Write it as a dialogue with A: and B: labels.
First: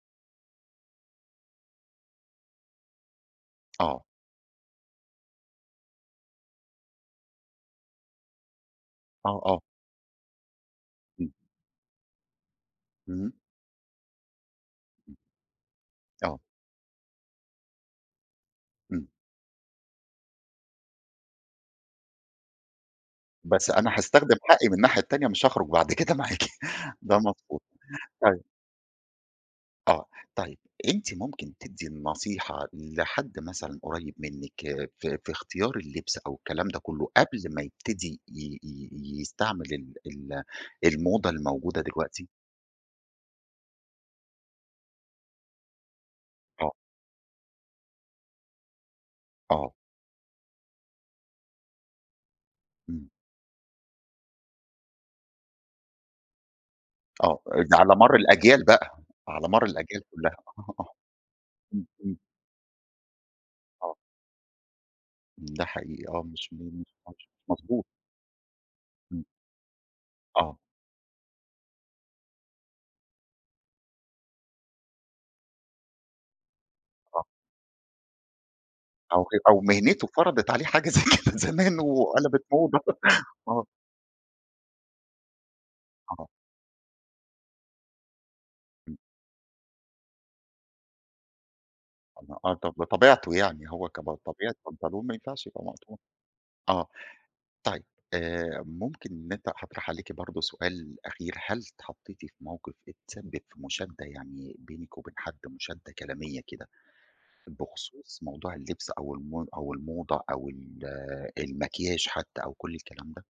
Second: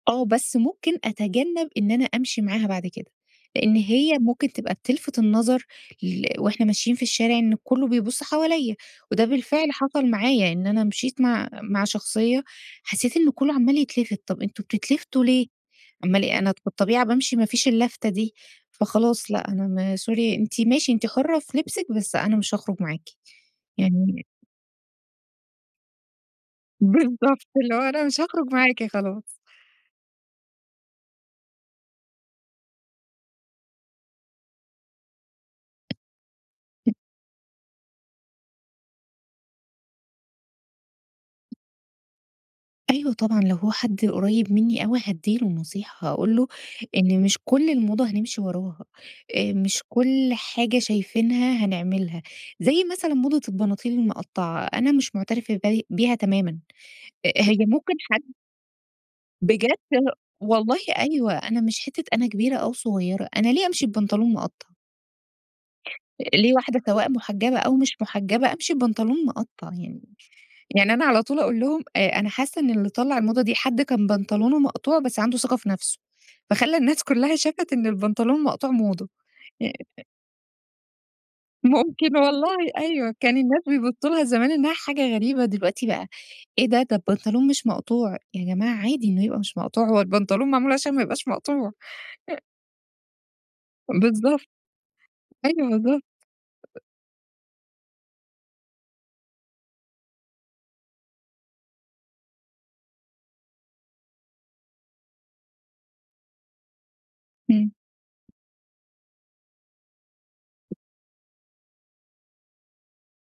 A: آه، بس ممكن أتجنب إن أنا أمشي معاها بعد كده. لأن
B: آه.
A: هي ممكن تبقى بتلفت النظر ل وإحنا ماشيين في الشارع إن كلّه بيبُص حواليَّ، وده
B: آه، آه.
A: بالفعل حصل معايا، إن أنا مشيت
B: إمم.
A: مع مع شخصية حسيت إن
B: امم.
A: كلّه عمال يتلفت، طب أنتم
B: امم.
A: بتتلفتوا ليه؟ أما ل
B: آه.
A: أنا بالطبيعة بامشي مافيش اللفتة دي،
B: امم.
A: فخلاص لأ، أنا م sorry أنتِ ماشي، أنتِ حُرة في لبسِك، بس أنا مش هاخرج معاكِ.
B: بس أنا
A: يعني
B: هاستخدم حقي من الناحية التانية، مش هاخرج بعد كده معاكِ، ده
A: بالضبط،
B: مضبوط،
A: اللي هو أنا مش
B: طيب.
A: هاخرج معاكِ خلاص.
B: آه، طيب أنتِ ممكن تدي النصيحة لحد مثلًا قريب منِك في في اختيار اللبس أو الكلام ده
A: [unintelligible]
B: كلّه، قبل ما يبتدي ي ي يستعمل ال ال الموضة الموجودة دلوقتي؟
A: أيوه طبعًا، لو هو حد قريب منّي أوي هادّي له نصيحة، هاقول له
B: آه.
A: إن مش كل الموضة هنِمشي وراها، آآ
B: آه.
A: مش كل حاجة شايفينها هنعملها، زي
B: امم.
A: مثلًا موضة البناطيل المقطعة، أنا مش معترفة بي بيها تمامًا، أ
B: آه،
A: هي
B: آآ، ده
A: ممكن
B: على مر
A: حد
B: الأجيال بقى، على مر
A: بجد
B: الأجيال
A: ه
B: كلّها،
A: والله
B: آه،
A: أيوه، أنا مش
B: امم
A: حتة
B: امم.
A: أنا كبيرة أو صغيرة، أنا ليه أمشي
B: آه.
A: ببنطلون مقطع؟
B: ده حقيقي، آه مش
A: ليه
B: م
A: واحدة
B: مش
A: سواء
B: مض مش
A: محجبة أو
B: مضبوط.
A: مش محجبة، أمشي
B: إمم.
A: ببنطلون مقطع يعني؟
B: آه.
A: يعني أنا على طول أقول لهم: "آآ، أنا حاسة إن اللي طلّع الموضة دي حد كان بنطلونه مقطوع بس عنده ثقة في نفسه، فخلّى الناس
B: آه.
A: كلّها شافت إن البنطلون المقطوع موضة."
B: أو ه أو
A: آآ
B: مهنته فرضت عليه حاجة زي كده زمان
A: ممكن
B: وقلَبت
A: والله
B: موضة.
A: أيوه، كان الناس
B: آه.
A: بيبصوا لها زمان إنها حاجة غريبة، دلوقتي بقى
B: آه.
A: إيه ده؟! ده البنطلون مش مقطوع، يا جماعة
B: امم.
A: عادي إنه يبقى مش مقطوع، هو البنطلون معمول عشان ما يبقاش مقطوع. أ
B: آه طب طبيعته يعني هو كب
A: بالضبط.
B: طبيعة بنطلون ما ينفعش يبقى
A: أيوه،
B: مقطوع،
A: بالضبط.
B: آه. طيب آآ ممكن إن أنتِ هاطرح عليكِ برضه سؤال أخير، هل اتحطيتِ في موقِف اتسبب في مشادة يعني بينِك وبين حد، مشادة كلامية كده،
A: امم.
B: بخصوص موضوع اللبس أو المو أو الموضة أو ال المكياج حتى أو كُل الكلام ده؟